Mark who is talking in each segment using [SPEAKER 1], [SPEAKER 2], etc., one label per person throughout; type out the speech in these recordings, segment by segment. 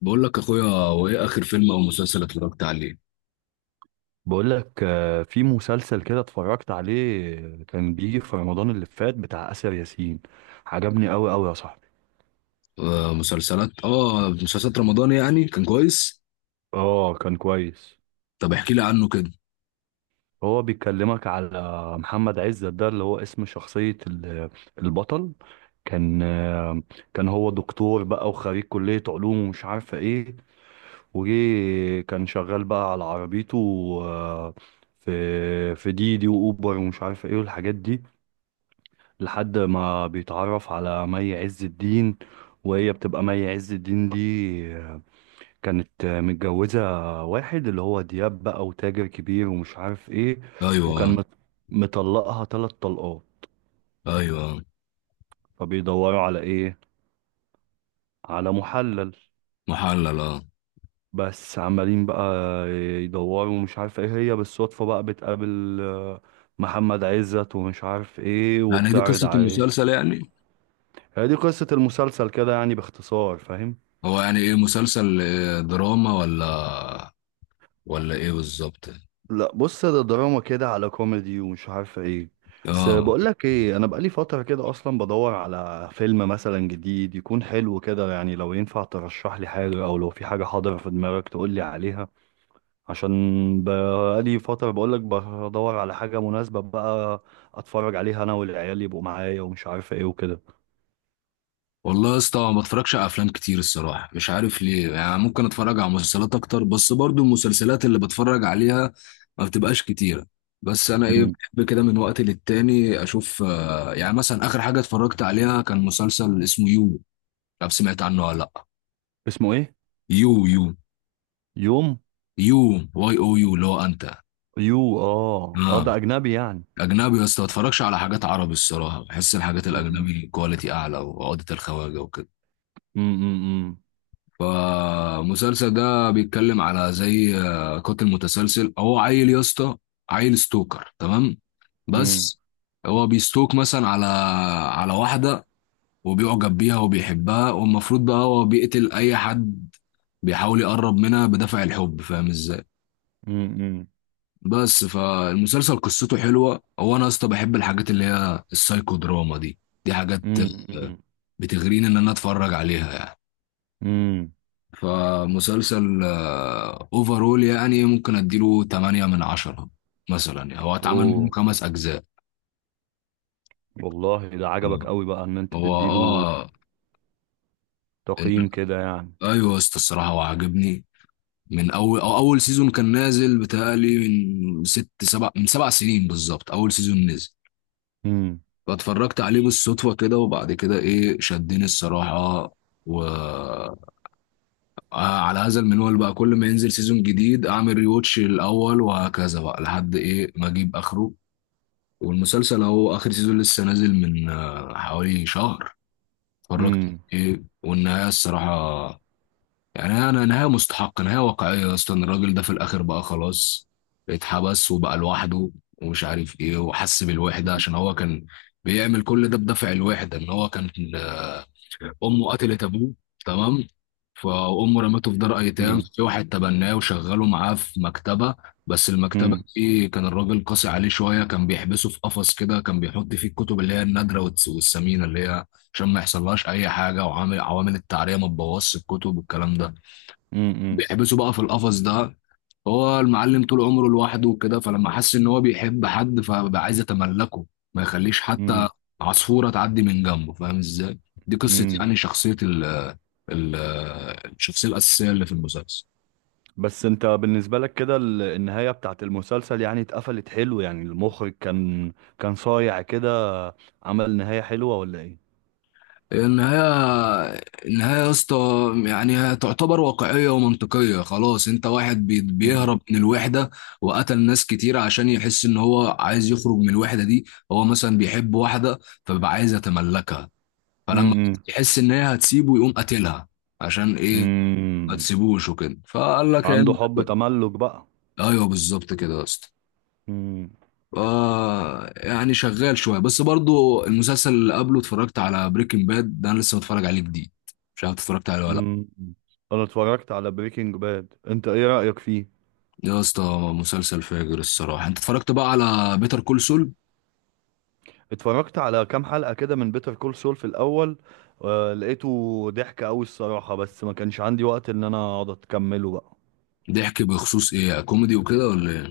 [SPEAKER 1] بقول لك يا اخويا، وايه اخر فيلم او مسلسل اتفرجت عليه؟
[SPEAKER 2] بقول لك في مسلسل كده اتفرجت عليه. كان بيجي في رمضان اللي فات بتاع آسر ياسين. عجبني قوي قوي يا صاحبي.
[SPEAKER 1] آه، مسلسلات رمضان يعني كان كويس.
[SPEAKER 2] اه، كان كويس.
[SPEAKER 1] طب احكي لي عنه كده.
[SPEAKER 2] هو بيكلمك على محمد عزت، ده اللي هو اسم شخصية البطل. كان آه، كان هو دكتور بقى وخريج كلية علوم ومش عارفة ايه. وجي كان شغال بقى على عربيته، آه، في ديدي وأوبر ومش عارفة ايه والحاجات دي، لحد ما بيتعرف على مي عز الدين. وهي بتبقى مي عز الدين دي كانت متجوزة واحد اللي هو دياب بقى، وتاجر كبير ومش عارف ايه، وكان
[SPEAKER 1] ايوه.
[SPEAKER 2] مت- مطلقها تلات طلقات.
[SPEAKER 1] ايوه.
[SPEAKER 2] فبيدوروا على ايه؟ على محلل.
[SPEAKER 1] محلل، اه.
[SPEAKER 2] بس عمالين بقى يدوروا ومش عارف ايه، هي بالصدفة بقى بتقابل محمد عزت ومش عارف ايه
[SPEAKER 1] يعني دي
[SPEAKER 2] وبتعرض
[SPEAKER 1] قصة
[SPEAKER 2] عليه.
[SPEAKER 1] المسلسل يعني؟
[SPEAKER 2] هي دي قصة المسلسل كده يعني باختصار، فاهم.
[SPEAKER 1] هو يعني ايه، مسلسل دراما ولا ايه بالظبط؟
[SPEAKER 2] لا بص، ده دراما كده على كوميدي ومش عارف ايه. بس
[SPEAKER 1] اه.
[SPEAKER 2] بقول لك ايه، انا بقالي فتره كده اصلا بدور على فيلم مثلا جديد يكون حلو كده، يعني لو ينفع ترشح لي حاجه، او لو في حاجه حاضره في دماغك تقول لي عليها. عشان بقالي فتره بقول لك بدور على حاجه مناسبه بقى اتفرج عليها انا والعيال يبقوا معايا ومش عارف ايه وكده.
[SPEAKER 1] والله يا اسطى، ما بتفرجش على افلام كتير الصراحه، مش عارف ليه يعني، ممكن اتفرج على مسلسلات اكتر، بس برضو المسلسلات اللي بتفرج عليها ما بتبقاش كتيره. بس انا ايه،
[SPEAKER 2] مم.
[SPEAKER 1] بحب كده من وقت للتاني اشوف، يعني مثلا اخر حاجه اتفرجت عليها كان مسلسل اسمه يو، مش عارف، سمعت عنه ولا لا؟
[SPEAKER 2] اسمه ايه؟
[SPEAKER 1] يو يو
[SPEAKER 2] يوم.
[SPEAKER 1] يو YOU، اللي هو انت.
[SPEAKER 2] يو. اه، اه، ده
[SPEAKER 1] اه.
[SPEAKER 2] اجنبي يعني.
[SPEAKER 1] اجنبي يا اسطى، ما اتفرجش على حاجات عربي الصراحه، بحس الحاجات
[SPEAKER 2] مم.
[SPEAKER 1] الاجنبي كواليتي اعلى وعقده الخواجه وكده.
[SPEAKER 2] مم. مم.
[SPEAKER 1] فالمسلسل ده بيتكلم على زي قاتل متسلسل، هو عيل يا اسطى، عيل ستوكر تمام،
[SPEAKER 2] مم.
[SPEAKER 1] بس. هو بيستوك مثلا على واحدة، وبيعجب بيها وبيحبها، والمفروض بقى هو بيقتل أي حد بيحاول يقرب منها بدافع الحب، فاهم ازاي؟
[SPEAKER 2] مم. مم.
[SPEAKER 1] بس فالمسلسل قصته حلوة، هو أنا يا اسطى بحب الحاجات اللي هي السايكو دراما دي، دي حاجات
[SPEAKER 2] مم.
[SPEAKER 1] آه،
[SPEAKER 2] مم.
[SPEAKER 1] بتغريني إن أنا أتفرج عليها يعني.
[SPEAKER 2] امم.
[SPEAKER 1] فمسلسل اوفرول يعني ممكن اديله 8 من 10 مثلا، يعني هو اتعمل منه
[SPEAKER 2] اوه.
[SPEAKER 1] خمس اجزاء.
[SPEAKER 2] والله ده عجبك
[SPEAKER 1] آه.
[SPEAKER 2] قوي بقى ان انت
[SPEAKER 1] هو
[SPEAKER 2] تديله
[SPEAKER 1] اه إن-
[SPEAKER 2] تقييم كده يعني.
[SPEAKER 1] ايوه يا اسطى الصراحه، هو عاجبني من اول، أو اول سيزون كان نازل، بتهيألي من ست سبع من 7 سنين بالظبط اول سيزون نزل.
[SPEAKER 2] امم.
[SPEAKER 1] فاتفرجت عليه بالصدفه كده، وبعد كده ايه، شدني الصراحه، و على هذا المنوال بقى، كل ما ينزل سيزون جديد اعمل ريوتش الاول، وهكذا بقى لحد ايه ما اجيب اخره. والمسلسل اهو اخر سيزون لسه نازل من حوالي شهر اتفرجت.
[SPEAKER 2] امم.
[SPEAKER 1] ايه والنهايه الصراحه، يعني انا نهايه مستحقه نهايه واقعيه، اصلا الراجل ده في الاخر بقى خلاص، اتحبس وبقى لوحده ومش عارف ايه وحس بالوحده، عشان هو كان بيعمل كل ده بدافع الوحده، ان هو كان امه قتلت ابوه تمام. فامه رمته في دار ايتام،
[SPEAKER 2] امم.
[SPEAKER 1] في واحد تبناه وشغله معاه في مكتبه. بس المكتبه
[SPEAKER 2] امم.
[SPEAKER 1] دي كان الراجل قاسي عليه شويه، كان بيحبسه في قفص كده، كان بيحط فيه الكتب اللي هي النادره والثمينه، اللي هي عشان ما يحصلهاش اي حاجه، وعامل عوامل التعريه ما تبوظش الكتب والكلام ده.
[SPEAKER 2] امم.
[SPEAKER 1] بيحبسه بقى في القفص ده، هو المعلم طول عمره لوحده وكده، فلما حس ان هو بيحب حد، فبقى عايز يتملكه، ما يخليش حتى
[SPEAKER 2] امم.
[SPEAKER 1] عصفورة تعدي من جنبه، فاهم ازاي؟ دي قصة
[SPEAKER 2] امم.
[SPEAKER 1] يعني شخصية ال ال الشخصية الأساسية اللي في المسلسل.
[SPEAKER 2] بس انت بالنسبة لك كده، النهاية بتاعت المسلسل يعني اتقفلت حلو؟ يعني المخرج كان صايع كده، عمل نهاية حلوة ولا ايه؟
[SPEAKER 1] النهاية، النهاية يا اسطى، يعني هي تعتبر واقعية ومنطقية، خلاص. انت واحد
[SPEAKER 2] امم.
[SPEAKER 1] بيهرب من الوحدة وقتل ناس كتير، عشان يحس ان هو عايز يخرج من الوحدة دي، هو مثلا بيحب واحدة فبيبقى عايز يتملكها، فلما
[SPEAKER 2] امم.
[SPEAKER 1] يحس ان هي هتسيبه يقوم قاتلها، عشان ايه؟ ما
[SPEAKER 2] امم.
[SPEAKER 1] تسيبوش وكده، فقال لك
[SPEAKER 2] عنده
[SPEAKER 1] يعني.
[SPEAKER 2] حب تملك بقى.
[SPEAKER 1] ايوه بالظبط كده يا اسطى.
[SPEAKER 2] امم.
[SPEAKER 1] ف- يعني شغال شويه، بس برضو المسلسل اللي قبله اتفرجت على بريكنج باد، ده انا لسه متفرج عليه جديد، مش عارف اتفرجت عليه ولا لا.
[SPEAKER 2] امم. انا اتفرجت على بريكنج باد، انت ايه رأيك فيه؟
[SPEAKER 1] يا اسطى، مسلسل فاجر الصراحه، انت اتفرجت بقى على بيتر كول سول؟
[SPEAKER 2] اتفرجت على كام حلقة كده من بيتر كول سول في الأول. آه، لقيته ضحك أوي الصراحة، بس ما كانش عندي وقت إن أنا أقعد أكمله بقى.
[SPEAKER 1] بيحكي بخصوص ايه، كوميدي وكده ولا ايه؟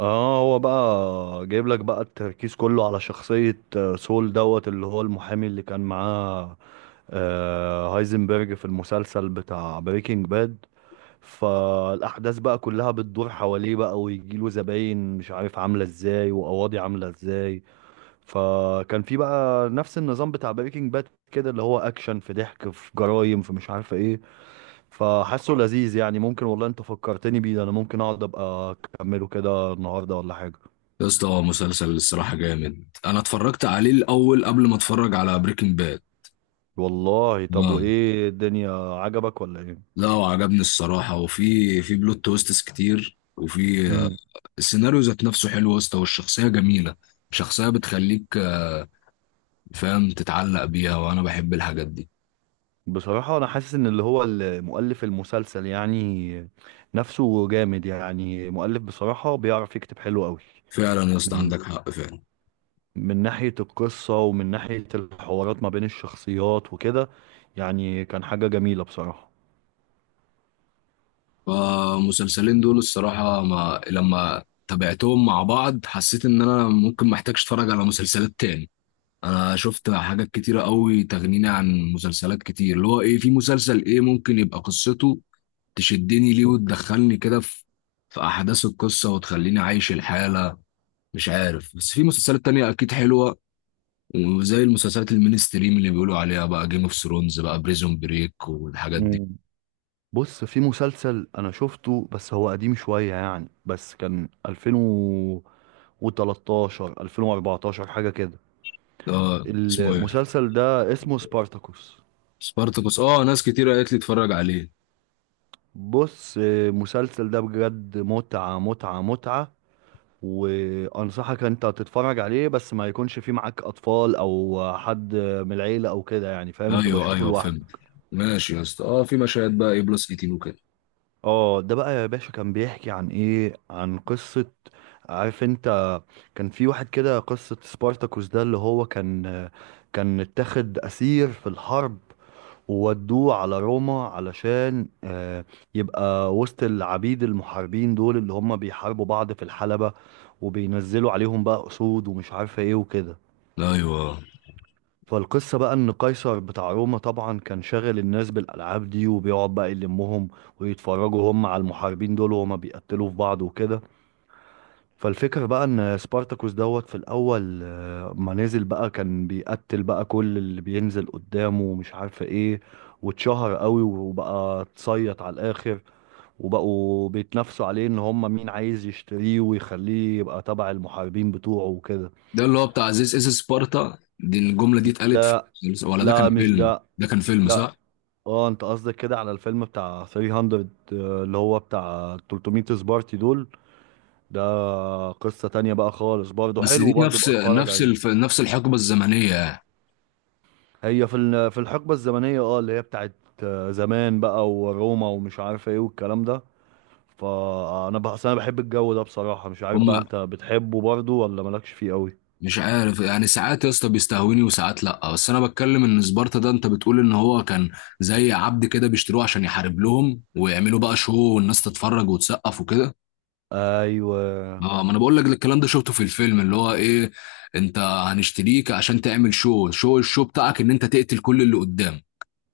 [SPEAKER 2] اه، هو بقى جايب لك بقى التركيز كله على شخصية سول دوت، اللي هو المحامي اللي كان معاه هايزنبرج في المسلسل بتاع بريكنج باد. فالأحداث بقى كلها بتدور حواليه بقى، ويجيله زباين مش عارف عاملة ازاي وقواضي عاملة ازاي. فكان في بقى نفس النظام بتاع بريكنج باد كده، اللي هو اكشن في ضحك في جرايم في مش عارفه ايه. فحاسه لذيذ يعني. ممكن والله انت فكرتني بيه ده، انا ممكن اقعد ابقى اكمله كده النهارده ولا حاجه.
[SPEAKER 1] يا اسطى، هو مسلسل الصراحه جامد، انا اتفرجت عليه الاول قبل ما اتفرج على بريكنج
[SPEAKER 2] والله طب
[SPEAKER 1] باد.
[SPEAKER 2] وايه، الدنيا عجبك ولا ايه؟
[SPEAKER 1] لا، وعجبني الصراحة، وفي بلوت تويستس كتير، وفي
[SPEAKER 2] امم.
[SPEAKER 1] السيناريو ذات نفسه حلو يا اسطى، والشخصية جميلة، شخصية بتخليك فاهم تتعلق بيها، وأنا بحب الحاجات دي.
[SPEAKER 2] بصراحة أنا حاسس إن اللي هو مؤلف المسلسل يعني، نفسه جامد. يعني مؤلف بصراحة بيعرف يكتب حلو قوي.
[SPEAKER 1] فعلا يا اسطى،
[SPEAKER 2] من
[SPEAKER 1] عندك حق فعلا.
[SPEAKER 2] من ناحية القصة ومن ناحية الحوارات ما بين الشخصيات وكده، يعني كان حاجة جميلة بصراحة.
[SPEAKER 1] فالمسلسلين دول الصراحة، ما لما تابعتهم مع بعض حسيت إن أنا ممكن محتاجش أتفرج على مسلسلات تاني، أنا شفت حاجات كتيرة قوي تغنيني عن مسلسلات كتير، اللي هو إيه، في مسلسل إيه ممكن يبقى قصته تشدني ليه وتدخلني كده في احداث القصه، وتخليني عايش الحاله. مش عارف، بس في مسلسلات تانية اكيد حلوه، وزي المسلسلات المينستريم اللي بيقولوا عليها بقى جيم اوف ثرونز بقى، بريزون بريك، والحاجات دي.
[SPEAKER 2] مم. بص في مسلسل انا شفته بس هو قديم شوية يعني، بس كان 2013 2014 حاجة كده.
[SPEAKER 1] اه، اسمه ايه؟
[SPEAKER 2] المسلسل ده اسمه سبارتاكوس.
[SPEAKER 1] سبارتاكوس، اه، ناس كتير قالت لي اتفرج عليه.
[SPEAKER 2] بص، المسلسل ده بجد متعة متعة متعة. وانصحك انت تتفرج عليه، بس ما يكونش فيه معاك اطفال او حد من العيلة او كده يعني، فاهم؟ انت
[SPEAKER 1] ايوه،
[SPEAKER 2] بشوفه
[SPEAKER 1] ايوه، فهمت.
[SPEAKER 2] لوحدك.
[SPEAKER 1] ماشي يا اسطى، اه، في مشاهد بقى ايه بلس 18 وكده؟
[SPEAKER 2] اه، ده بقى يا باشا كان بيحكي عن ايه، عن قصة، عارف انت. كان في واحد كده، قصة سبارتاكوس ده اللي هو كان اتاخد اسير في الحرب، وودوه على روما علشان يبقى وسط العبيد المحاربين دول اللي هم بيحاربوا بعض في الحلبة، وبينزلوا عليهم بقى اسود ومش عارفة ايه وكده.
[SPEAKER 1] ايوه،
[SPEAKER 2] فالقصة بقى إن قيصر بتاع روما طبعا كان شاغل الناس بالألعاب دي، وبيقعد بقى يلمهم ويتفرجوا هم على المحاربين دول وهما بيقتلوا في بعض وكده. فالفكرة بقى إن سبارتاكوس دوت في الأول، ما نزل بقى كان بيقتل بقى كل اللي بينزل قدامه ومش عارفة إيه، واتشهر قوي وبقى اتصيط على الآخر، وبقوا بيتنافسوا عليه إن هما مين عايز يشتريه ويخليه يبقى تبع المحاربين بتوعه وكده.
[SPEAKER 1] ده اللي هو بتاع عزيز اس سبارتا دي، الجمله دي اتقالت في
[SPEAKER 2] لا.
[SPEAKER 1] ولا ده كان
[SPEAKER 2] لا مش
[SPEAKER 1] فيلم،
[SPEAKER 2] ده.
[SPEAKER 1] ده كان فيلم،
[SPEAKER 2] لا.
[SPEAKER 1] صح؟
[SPEAKER 2] اه، انت قصدك كده على الفيلم بتاع 300، اللي هو بتاع 300 سبارتي دول. ده قصة تانية بقى خالص، برضه
[SPEAKER 1] بس
[SPEAKER 2] حلو،
[SPEAKER 1] دي
[SPEAKER 2] برضه بقى اتفرج عليه.
[SPEAKER 1] نفس الحقبه الزمنيه يعني.
[SPEAKER 2] في الحقبة الزمنية اه اللي هي بتاعت زمان بقى، وروما ومش عارف ايه والكلام ده. فانا بحس انا بحب الجو ده بصراحة. مش عارف بقى
[SPEAKER 1] هم
[SPEAKER 2] انت بتحبه برضه ولا مالكش فيه قوي.
[SPEAKER 1] مش عارف، يعني ساعات يا اسطى بيستهوني وساعات لا، بس انا بتكلم ان سبارتا ده، انت بتقول ان هو كان زي عبد كده بيشتروه عشان يحارب لهم ويعملوا بقى شو، والناس تتفرج وتسقف وكده.
[SPEAKER 2] ايوه
[SPEAKER 1] اه، ما انا بقول لك الكلام ده شفته في الفيلم، اللي هو ايه، انت هنشتريك عشان تعمل شو شو الشو بتاعك، ان انت تقتل كل اللي قدام،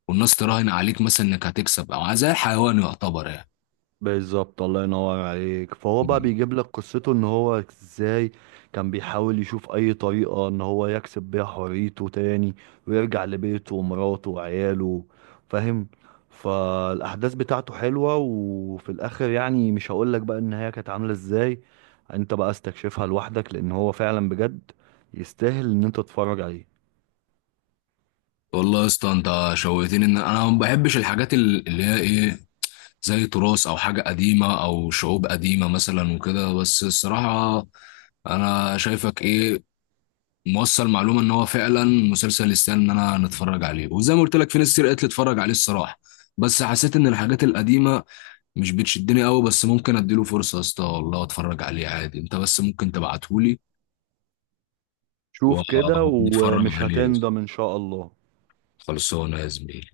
[SPEAKER 1] والناس تراهن عليك مثلا انك هتكسب، او زي الحيوان يعتبر
[SPEAKER 2] بالظبط، الله ينور عليك. فهو بقى
[SPEAKER 1] يعني.
[SPEAKER 2] بيجيب لك قصته ان هو ازاي كان بيحاول يشوف اي طريقة ان هو يكسب بيها حريته تاني، ويرجع لبيته ومراته وعياله، فاهم. فالاحداث بتاعته حلوة. وفي الاخر يعني مش هقول لك بقى النهاية كانت عاملة ازاي، انت بقى استكشفها لوحدك، لان هو فعلا بجد يستاهل ان انت تتفرج عليه.
[SPEAKER 1] والله يا اسطى، انت شوقتني، ان انا ما بحبش الحاجات اللي هي ايه، زي تراث او حاجه قديمه او شعوب قديمه مثلا وكده، بس الصراحه انا شايفك ايه، موصل معلومه ان هو فعلا مسلسل يستاهل ان انا نتفرج عليه، وزي ما قلت لك في ناس كتير قالت لي اتفرج عليه الصراحه. بس حسيت ان الحاجات القديمه مش بتشدني قوي، بس ممكن اديله فرصه يا اسطى والله، اتفرج عليه عادي، انت بس ممكن تبعتهولي
[SPEAKER 2] شوف كده
[SPEAKER 1] ونتفرج
[SPEAKER 2] ومش
[SPEAKER 1] عليه.
[SPEAKER 2] هتندم ان شاء الله.
[SPEAKER 1] خلصانه يا زميلي.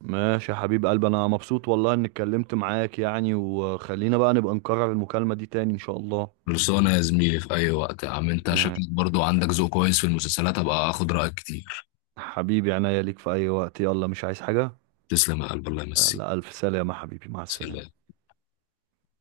[SPEAKER 2] ماشي يا حبيب قلبي، انا مبسوط والله اني اتكلمت معاك يعني. وخلينا بقى نبقى نكرر المكالمة دي تاني ان شاء الله.
[SPEAKER 1] خلصانة يا زميلي في أي وقت، يا عم أنت
[SPEAKER 2] آه،
[SPEAKER 1] شكلك برضو عندك ذوق كويس في المسلسلات، أبقى أخد رأيك كتير.
[SPEAKER 2] حبيبي عناية ليك في اي وقت. يلا مش عايز حاجة.
[SPEAKER 1] تسلم يا قلب، الله يمسيك.
[SPEAKER 2] يلا الف سلامة حبيبي، مع السلامة.
[SPEAKER 1] سلام.